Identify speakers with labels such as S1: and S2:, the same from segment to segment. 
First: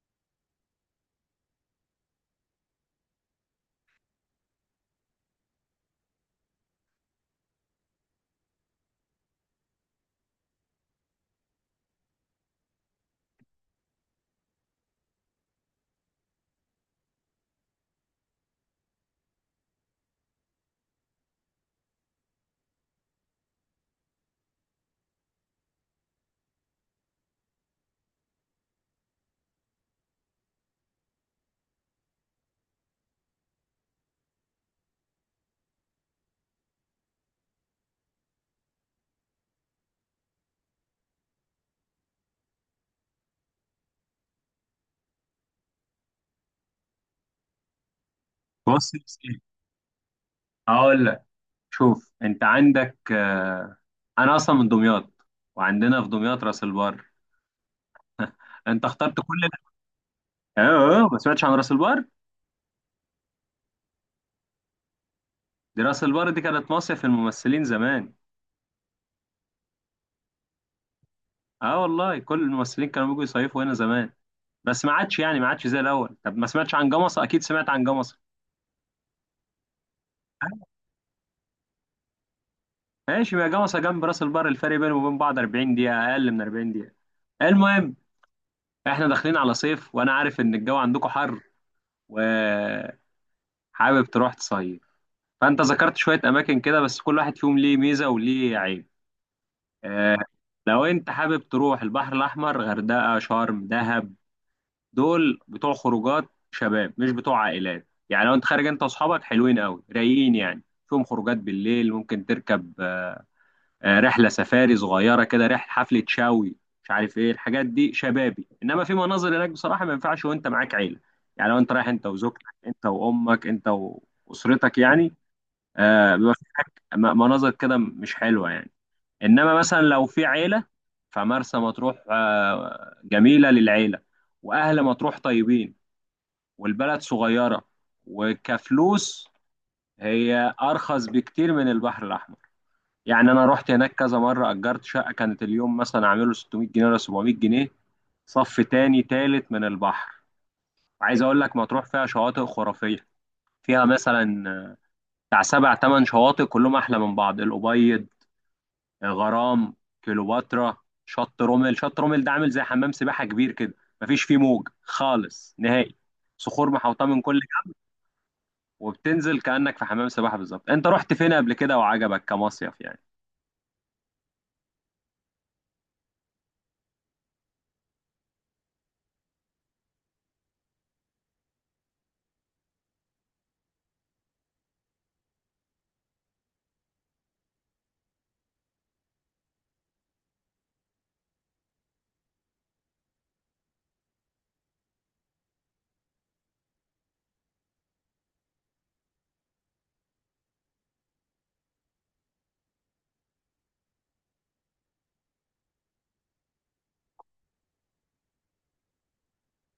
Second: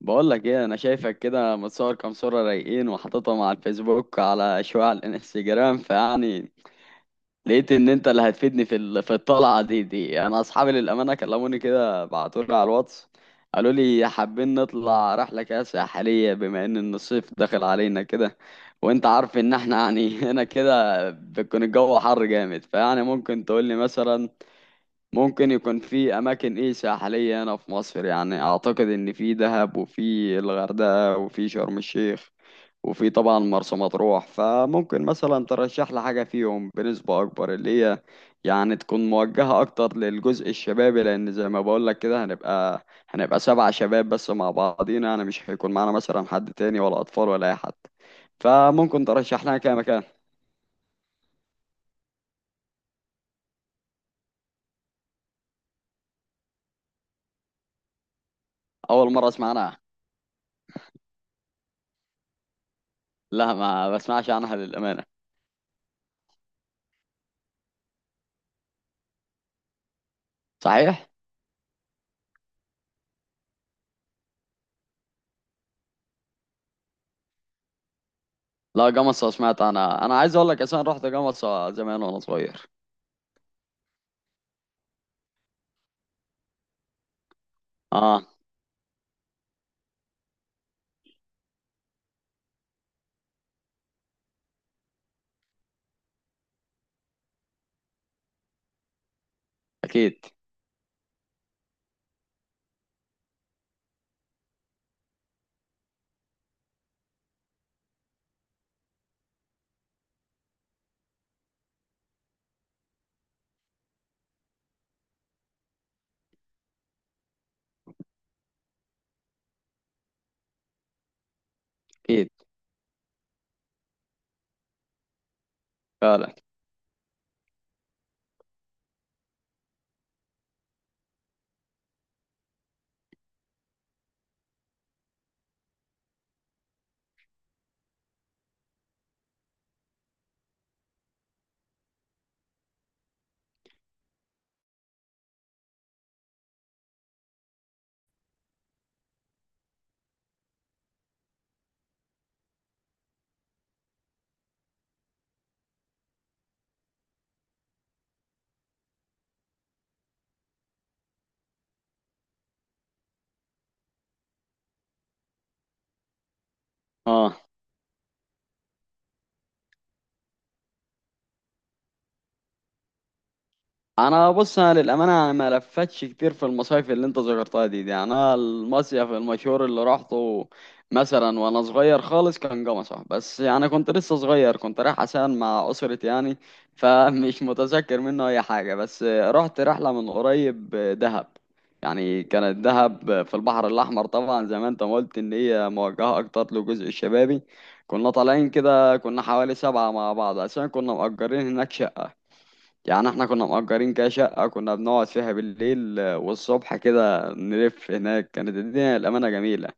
S1: بقول لك ايه؟ انا شايفك كده متصور كام صورة رايقين، وحاططهم على الفيسبوك، على شوية على الانستجرام، فيعني لقيت ان انت اللي هتفيدني في الطلعة دي. انا اصحابي للامانة كلموني كده، بعتولي على الواتس، قالوا لي حابين نطلع رحلة كده ساحلية بما ان الصيف داخل علينا كده. وانت عارف ان احنا يعني هنا كده بيكون الجو حر جامد، فيعني ممكن تقول لي مثلا ممكن يكون في اماكن ايه ساحليه هنا في مصر. يعني اعتقد ان في دهب، وفي الغردقه، وفي شرم الشيخ، وفي طبعا مرسى مطروح. فممكن مثلا ترشح لي حاجه فيهم بنسبه اكبر، اللي هي يعني تكون موجهه اكتر للجزء الشبابي، لان زي ما بقول لك كده هنبقى سبع شباب بس مع بعضينا، يعني مش هيكون معانا مثلا حد تاني ولا اطفال ولا اي حد،
S2: بص يا
S1: فممكن
S2: سيدي،
S1: ترشح لنا كده مكان.
S2: هقول لك. شوف، انت عندك انا اصلا من دمياط، وعندنا في دمياط راس البر. انت
S1: اول
S2: اخترت
S1: مره
S2: كل
S1: اسمع
S2: ده؟
S1: عنها.
S2: اه، ما سمعتش عن راس البر.
S1: لا، ما بسمعش عنها للامانه.
S2: دي راس البر دي كانت مصيف الممثلين زمان.
S1: صحيح.
S2: اه والله، كل الممثلين كانوا بيجوا يصيفوا هنا زمان. بس ما عادش، يعني ما عادش زي الاول. طب ما سمعتش عن جمصة؟ اكيد سمعت عن جمصة.
S1: لا، جمصة سمعت، انا عايز اقول لك اصلا رحت جمصة زمان وانا صغير.
S2: ماشي، ما جمصة جنب راس البر، الفرق بينهم وبين بعض 40 دقيقة، أقل من 40 دقيقة. المهم،
S1: اه.
S2: احنا داخلين على صيف وأنا عارف إن الجو عندكم حر و... حابب تروح تصيف. فانت ذكرت شويه اماكن كده، بس كل واحد فيهم ليه ميزه وليه عيب. آه
S1: اكيد.
S2: لو انت حابب تروح البحر الاحمر، غردقه، شرم، دهب، دول بتوع خروجات شباب مش بتوع عائلات. يعني لو انت خارج انت واصحابك حلوين قوي رايقين، يعني فيهم خروجات بالليل، ممكن تركب رحله سفاري صغيره كده، رحله حفله شاوي، مش عارف ايه الحاجات دي، شبابي. انما في مناظر هناك بصراحه ما ينفعش وانت معاك عيله. يعني لو انت رايح انت
S1: اكيد.
S2: وزوجتك، انت وامك، انت واسرتك يعني، بيبقى
S1: فعلا.
S2: في مناظر كده مش حلوة يعني. إنما مثلا لو في عيلة، فمرسى مطروح جميلة للعيلة، وأهل مطروح طيبين، والبلد صغيرة وكفلوس، هي أرخص بكتير من البحر الأحمر. يعني أنا رحت هناك كذا مرة، أجرت شقة كانت اليوم مثلا عامله 600 جنيه ولا 700 جنيه، صف تاني تالت من البحر. عايز أقول لك، مطروح فيها شواطئ خرافية، فيها مثلا بتاع سبع تمن شواطئ كلهم أحلى من بعض: الأبيض، غرام، كليوباترا، شط رومل. شط رومل ده عامل زي حمام سباحه كبير كده، مفيش فيه موج خالص نهائي، صخور محوطه من
S1: اه.
S2: كل جهه، وبتنزل كانك في حمام سباحه بالظبط. انت رحت فين قبل كده وعجبك كمصيف يعني؟
S1: انا، بص، انا للامانه انا ما لفتش كتير في المصايف اللي انت ذكرتها دي. انا المصيف المشهور اللي رحته مثلا وانا صغير خالص كان جمصة، بس يعني كنت لسه صغير، كنت رايح عشان مع اسرتي يعني، فمش متذكر منه اي حاجه. بس رحت رحله من قريب دهب، يعني كانت دهب في البحر الاحمر طبعا، زي ما انت ما قلت ان هي موجهه اكتر للجزء الشبابي. كنا طالعين كده، كنا حوالي سبعه مع بعض، عشان كنا مأجرين هناك شقه. يعني احنا كنا مأجرين كده شقة، كنا بنقعد فيها بالليل، والصبح كده نلف هناك. كانت الدنيا الأمانة جميلة،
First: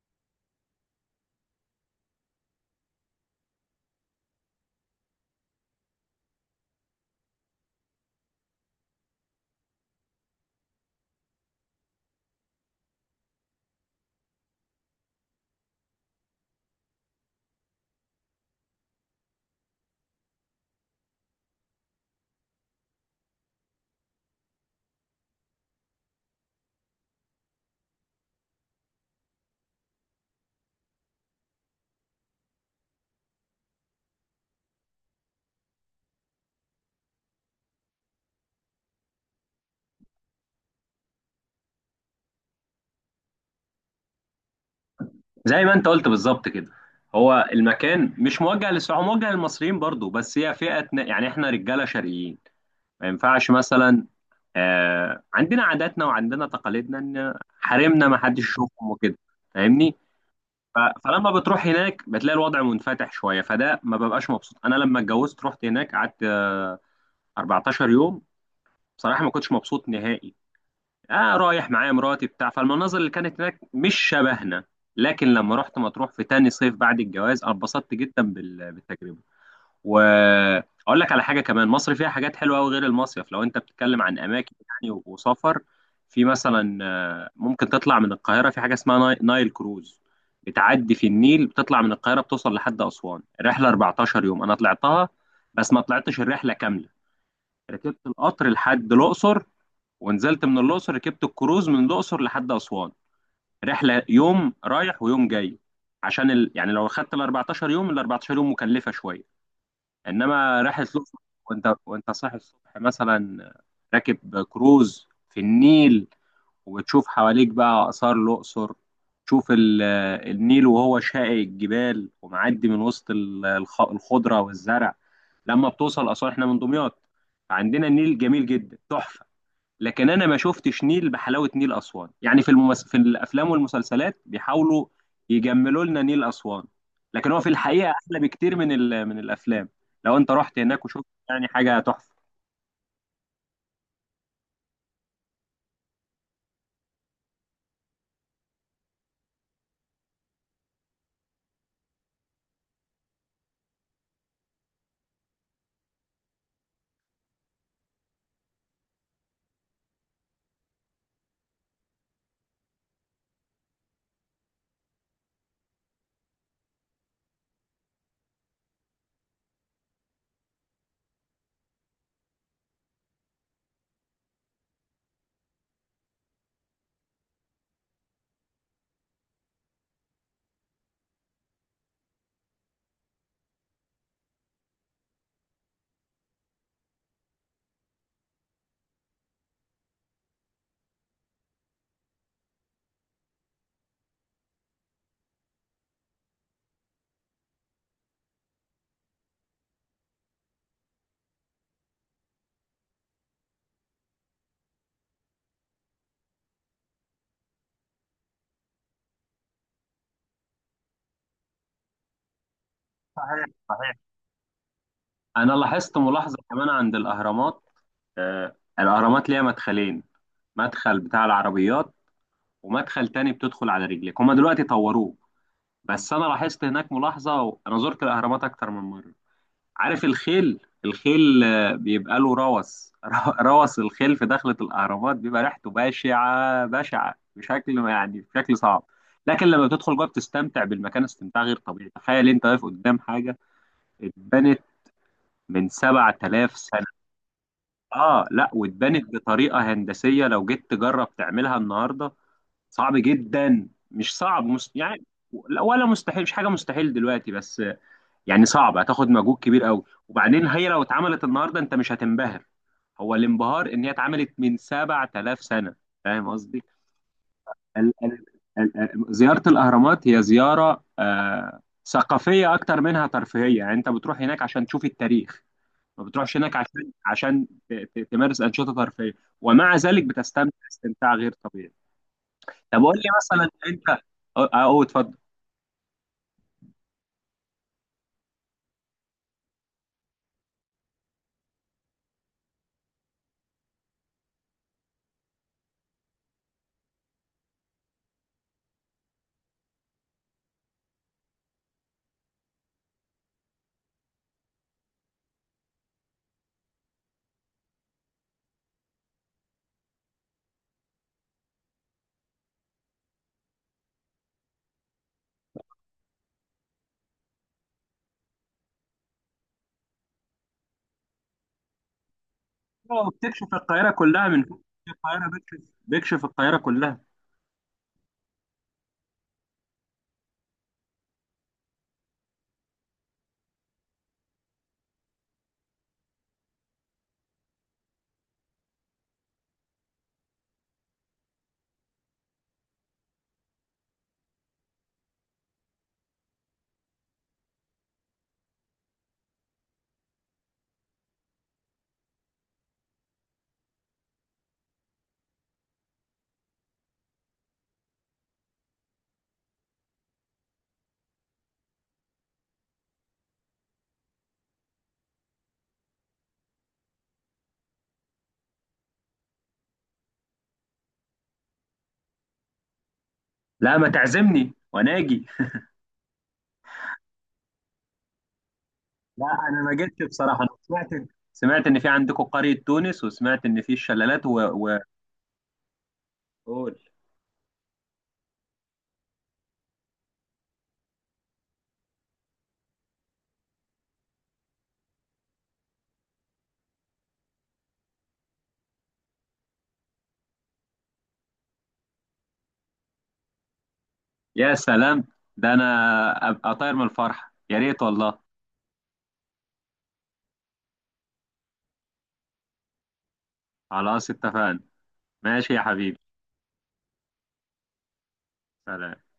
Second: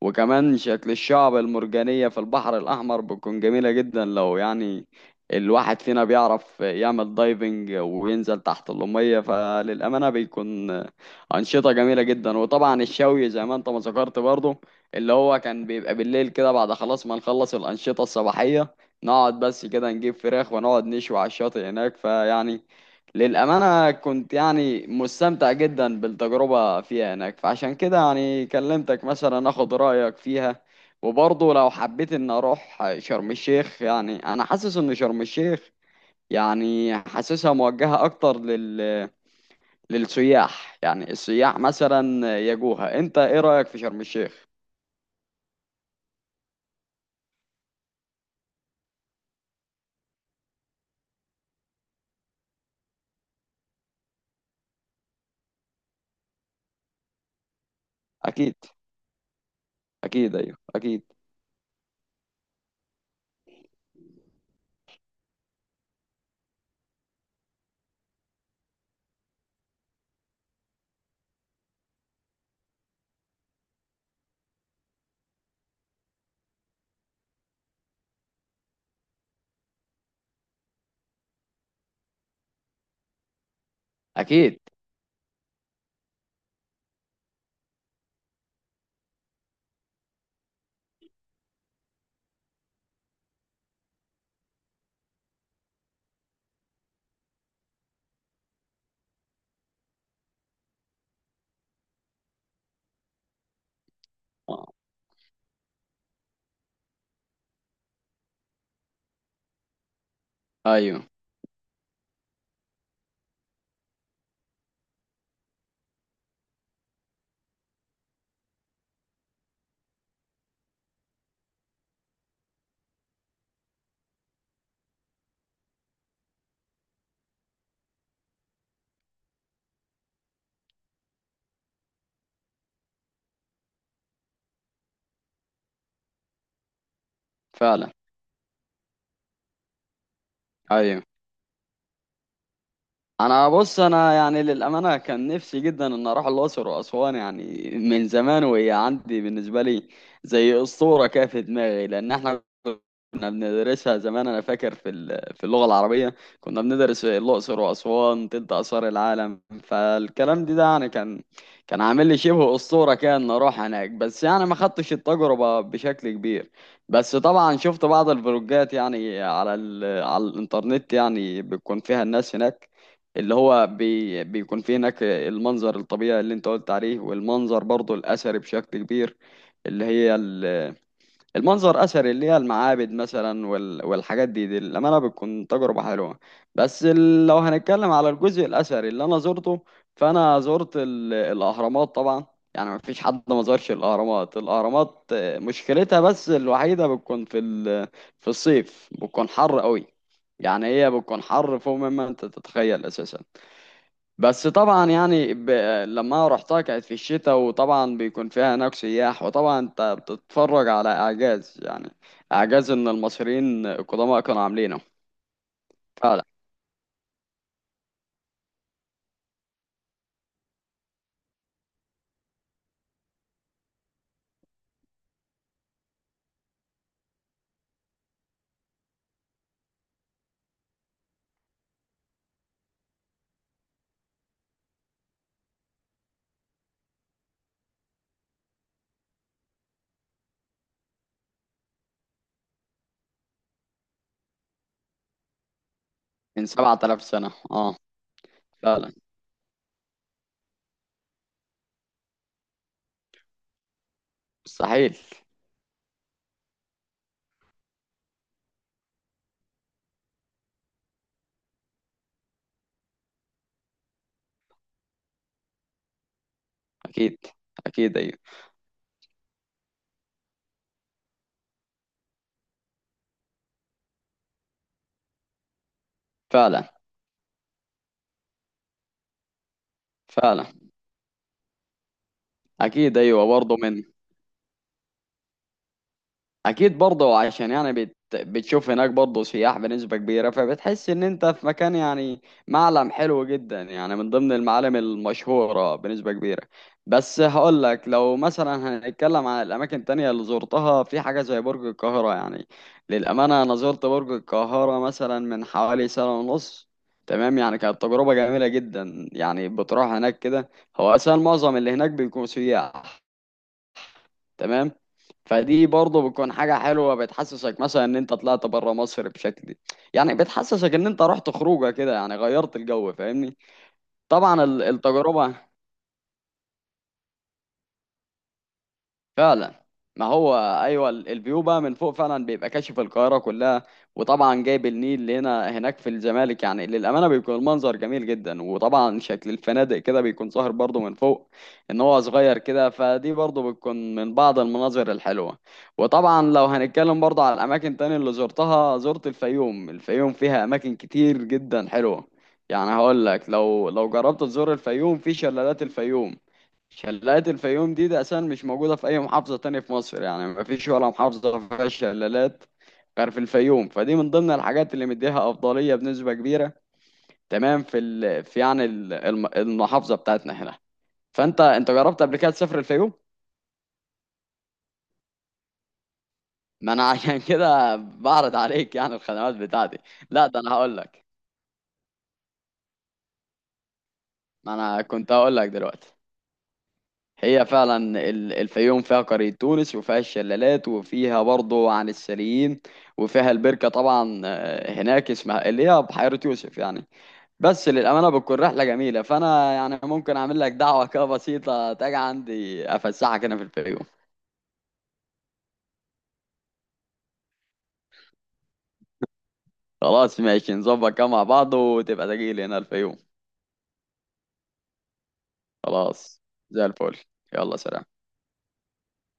S1: وكمان شكل الشعب المرجانية في البحر الأحمر بتكون جميلة جدا، لو يعني الواحد فينا بيعرف يعمل دايفنج وينزل تحت المية، فللأمانة بيكون أنشطة جميلة جدا. وطبعا الشوي، زي ما انت ما ذكرت برضه، اللي هو كان بيبقى بالليل كده بعد خلاص ما نخلص الأنشطة الصباحية، نقعد بس كده نجيب فراخ ونقعد نشوي على الشاطئ هناك. فيعني للأمانة كنت يعني مستمتع جدا بالتجربة فيها هناك، فعشان كده يعني كلمتك مثلا أخد رأيك فيها. وبرضه لو حبيت إن أروح شرم الشيخ، يعني أنا حاسس إن شرم الشيخ، يعني حاسسها موجهة أكتر للسياح، يعني السياح مثلا يجوها. أنت إيه رأيك في شرم الشيخ؟
S2: زي ما انت قلت بالظبط كده، هو المكان مش موجه للسعوديين، موجه للمصريين برضو. بس هي فئه يعني احنا رجاله شرقيين، ما ينفعش مثلا. عندنا عاداتنا وعندنا تقاليدنا ان حريمنا ما حدش
S1: أكيد.
S2: يشوفهم وكده، فاهمني؟
S1: أكيد أيوه أكيد.
S2: فلما بتروح هناك بتلاقي الوضع منفتح شويه، فده ما ببقاش مبسوط. انا لما اتجوزت رحت هناك، قعدت 14 يوم. بصراحه ما كنتش مبسوط نهائي. اه، رايح معايا مراتي بتاع، فالمناظر اللي كانت هناك مش شبهنا. لكن لما رحت مطروح في تاني صيف بعد الجواز، أنا اتبسطت جدا بالتجربه. واقول لك على حاجه كمان، مصر فيها حاجات حلوه قوي غير المصيف. لو انت بتتكلم عن اماكن
S1: أكيد.
S2: يعني وسفر، في مثلا، ممكن تطلع من القاهره في حاجه اسمها نايل كروز، بتعدي في النيل، بتطلع من القاهره بتوصل لحد اسوان، الرحله 14 يوم. انا طلعتها بس ما طلعتش الرحله كامله، ركبت القطر لحد الاقصر، ونزلت من الاقصر ركبت الكروز من الاقصر لحد اسوان، رحله يوم
S1: آه.
S2: رايح ويوم جاي. عشان يعني لو خدت ال 14 يوم، ال 14 يوم مكلفه شويه. انما رحله
S1: أيوه
S2: الاقصر، وانت صاحي الصبح مثلا راكب كروز في النيل، وبتشوف حواليك بقى اثار الاقصر، تشوف النيل وهو شاقي الجبال ومعدي من وسط الخضره والزرع. لما بتوصل اسوان، احنا من دمياط فعندنا النيل جميل جدا تحفه، لكن انا ما شفتش نيل بحلاوه نيل اسوان. يعني في الافلام والمسلسلات بيحاولوا يجملوا لنا نيل اسوان، لكن هو في الحقيقه
S1: فعلا
S2: احلى بكتير من الافلام. لو انت رحت هناك
S1: أيوه.
S2: وشفت، يعني حاجه تحفه.
S1: انا، بص، انا يعني للامانه كان نفسي جدا ان اروح الاقصر واسوان، يعني من زمان، وهي عندي بالنسبه لي زي اسطوره كده في دماغي، لان احنا كنا بندرسها زمان. انا فاكر في اللغه العربيه كنا بندرس الاقصر واسوان تلت اثار العالم، فالكلام ده يعني كان عامل لي شبه اسطوره كده ان اروح هناك، بس يعني ما خدتش التجربه بشكل كبير. بس طبعا شفت بعض الفلوجات يعني على الانترنت، يعني بتكون فيها الناس هناك، اللي هو بيكون فيه هناك المنظر الطبيعي اللي انت قلت عليه، والمنظر برضو الأثري بشكل كبير، اللي المنظر أثري، اللي هي المعابد مثلا وال- والحاجات دي، للأمانة بتكون تجربة حلوة. بس لو هنتكلم على الجزء الأثري اللي أنا زرته، فأنا زرت الأهرامات طبعا. يعني ما فيش حد ما زارش الأهرامات. الأهرامات مشكلتها بس الوحيدة بتكون في في الصيف، بتكون حر قوي. يعني هي بتكون حر فوق مما انت تتخيل اساسا. بس طبعا يعني لما رحتها كانت في الشتاء، وطبعا بيكون فيها هناك سياح، وطبعا انت بتتفرج على اعجاز، يعني اعجاز ان
S2: صحيح
S1: المصريين
S2: صحيح.
S1: القدماء كانوا عاملينه.
S2: انا لاحظت
S1: فعلا.
S2: ملاحظه كمان عند الاهرامات. الاهرامات ليها مدخلين، مدخل بتاع العربيات ومدخل تاني بتدخل على رجلك، هما دلوقتي طوروه. بس انا لاحظت هناك ملاحظه، انا زرت الاهرامات اكتر من مره. عارف الخيل؟ الخيل بيبقى له روث. روث الخيل في دخلة الأهرامات بيبقى ريحته بشعة بشعة، بشكل يعني بشكل صعب. لكن لما بتدخل جوه بتستمتع بالمكان استمتاع غير طبيعي. تخيل انت واقف قدام حاجة اتبنت من
S1: من
S2: 7000 سنة.
S1: 7000 سنة. اه.
S2: اه لا،
S1: فعلا.
S2: واتبنت بطريقة هندسية، لو جيت تجرب تعملها النهاردة صعب جدا، مش صعب
S1: مستحيل.
S2: يعني، ولا مستحيل. مش حاجة مستحيل دلوقتي، بس يعني صعب، هتاخد مجهود كبير قوي. وبعدين هي لو اتعملت النهارده انت مش هتنبهر، هو الانبهار ان هي اتعملت من 7000 سنه، فاهم قصدي؟
S1: اكيد.
S2: ال-
S1: اكيد ايوه.
S2: ال- زياره الاهرامات هي زياره ثقافيه اكتر منها ترفيهيه. يعني انت بتروح هناك عشان تشوف التاريخ، ما بتروحش هناك
S1: فعلا.
S2: عشان تمارس انشطه ترفيهيه. ومع ذلك
S1: فعلا
S2: بتستمتع استمتاع غير طبيعي. طب قول
S1: اكيد
S2: لي
S1: ايوه
S2: مثلا
S1: برضه من.
S2: انت... اه اه، اتفضل.
S1: اكيد برضه، عشان يعني بتشوف هناك برضه سياح بنسبة كبيرة، فبتحس ان انت في مكان يعني معلم حلو جدا، يعني من ضمن المعالم المشهورة بنسبة كبيرة. بس هقول لك لو مثلا هنتكلم عن الاماكن التانية اللي زرتها، في حاجة زي برج القاهرة. يعني للأمانة انا زرت برج القاهرة مثلا من حوالي سنة ونص. تمام، يعني كانت تجربة جميلة جدا، يعني بتروح هناك كده، هو أساسا معظم اللي هناك بيكونوا سياح. تمام. فدي برضه بتكون حاجة حلوة، بتحسسك مثلا ان انت طلعت بره مصر بشكل، يعني بتحسسك ان انت رحت خروجه كده، يعني غيرت الجو،
S2: اه،
S1: فاهمني.
S2: بتكشف القاهره كلها
S1: طبعا
S2: من فوق. بتكشف القاهره
S1: التجربة.
S2: بتكشف بيكشف القاهرة كلها.
S1: فعلا. ما هو ايوه الفيو بقى من فوق، فعلا بيبقى كاشف القاهره كلها. وطبعا جايب النيل اللي هنا هناك في الزمالك، يعني للامانه بيكون المنظر جميل جدا، وطبعا شكل الفنادق كده بيكون ظاهر برضه من فوق، ان هو صغير كده. فدي برضه بتكون من بعض المناظر الحلوه. وطبعا لو هنتكلم برضه على الاماكن تاني اللي زرتها، زرت الفيوم. الفيوم فيها اماكن كتير جدا حلوه. يعني هقول لك لو جربت تزور الفيوم، في شلالات الفيوم. شلالات الفيوم دي أساسا مش موجودة في أي محافظة تانية في مصر، يعني مفيش ولا محافظة فيها شلالات غير في الفيوم. فدي من ضمن الحاجات اللي مديها أفضلية بنسبة كبيرة. تمام في يعني المحافظة بتاعتنا هنا. فأنت جربت قبل كده تسافر الفيوم؟
S2: لا، ما تعزمني وانا اجي.
S1: ما أنا عشان كده بعرض عليك يعني
S2: لا،
S1: الخدمات
S2: انا ما
S1: بتاعتي.
S2: جيتش
S1: لا،
S2: بصراحه.
S1: ده
S2: انا
S1: أنا هقول
S2: سمعت،
S1: لك.
S2: سمعت ان في عندكم قريه تونس، وسمعت ان في الشلالات
S1: ما أنا كنت هقول لك دلوقتي.
S2: قول.
S1: هي فعلا الفيوم فيها قرية تونس، وفيها الشلالات، وفيها برضه عن السليين، وفيها البركة طبعا. هناك اسمها اللي هي بحيرة يوسف يعني. بس للأمانة بتكون رحلة جميلة، فأنا يعني ممكن أعمل لك دعوة كده بسيطة تاجي عندي أفسحك هنا في الفيوم.
S2: يا سلام، ده انا ابقى طاير من الفرحه، يا ريت والله.
S1: خلاص ماشي، نظبط كده مع بعض وتبقى تجيلي هنا الفيوم.
S2: خلاص اتفقنا، ماشي يا حبيبي.
S1: خلاص. زي الفل. يلا سلام.
S2: سلام.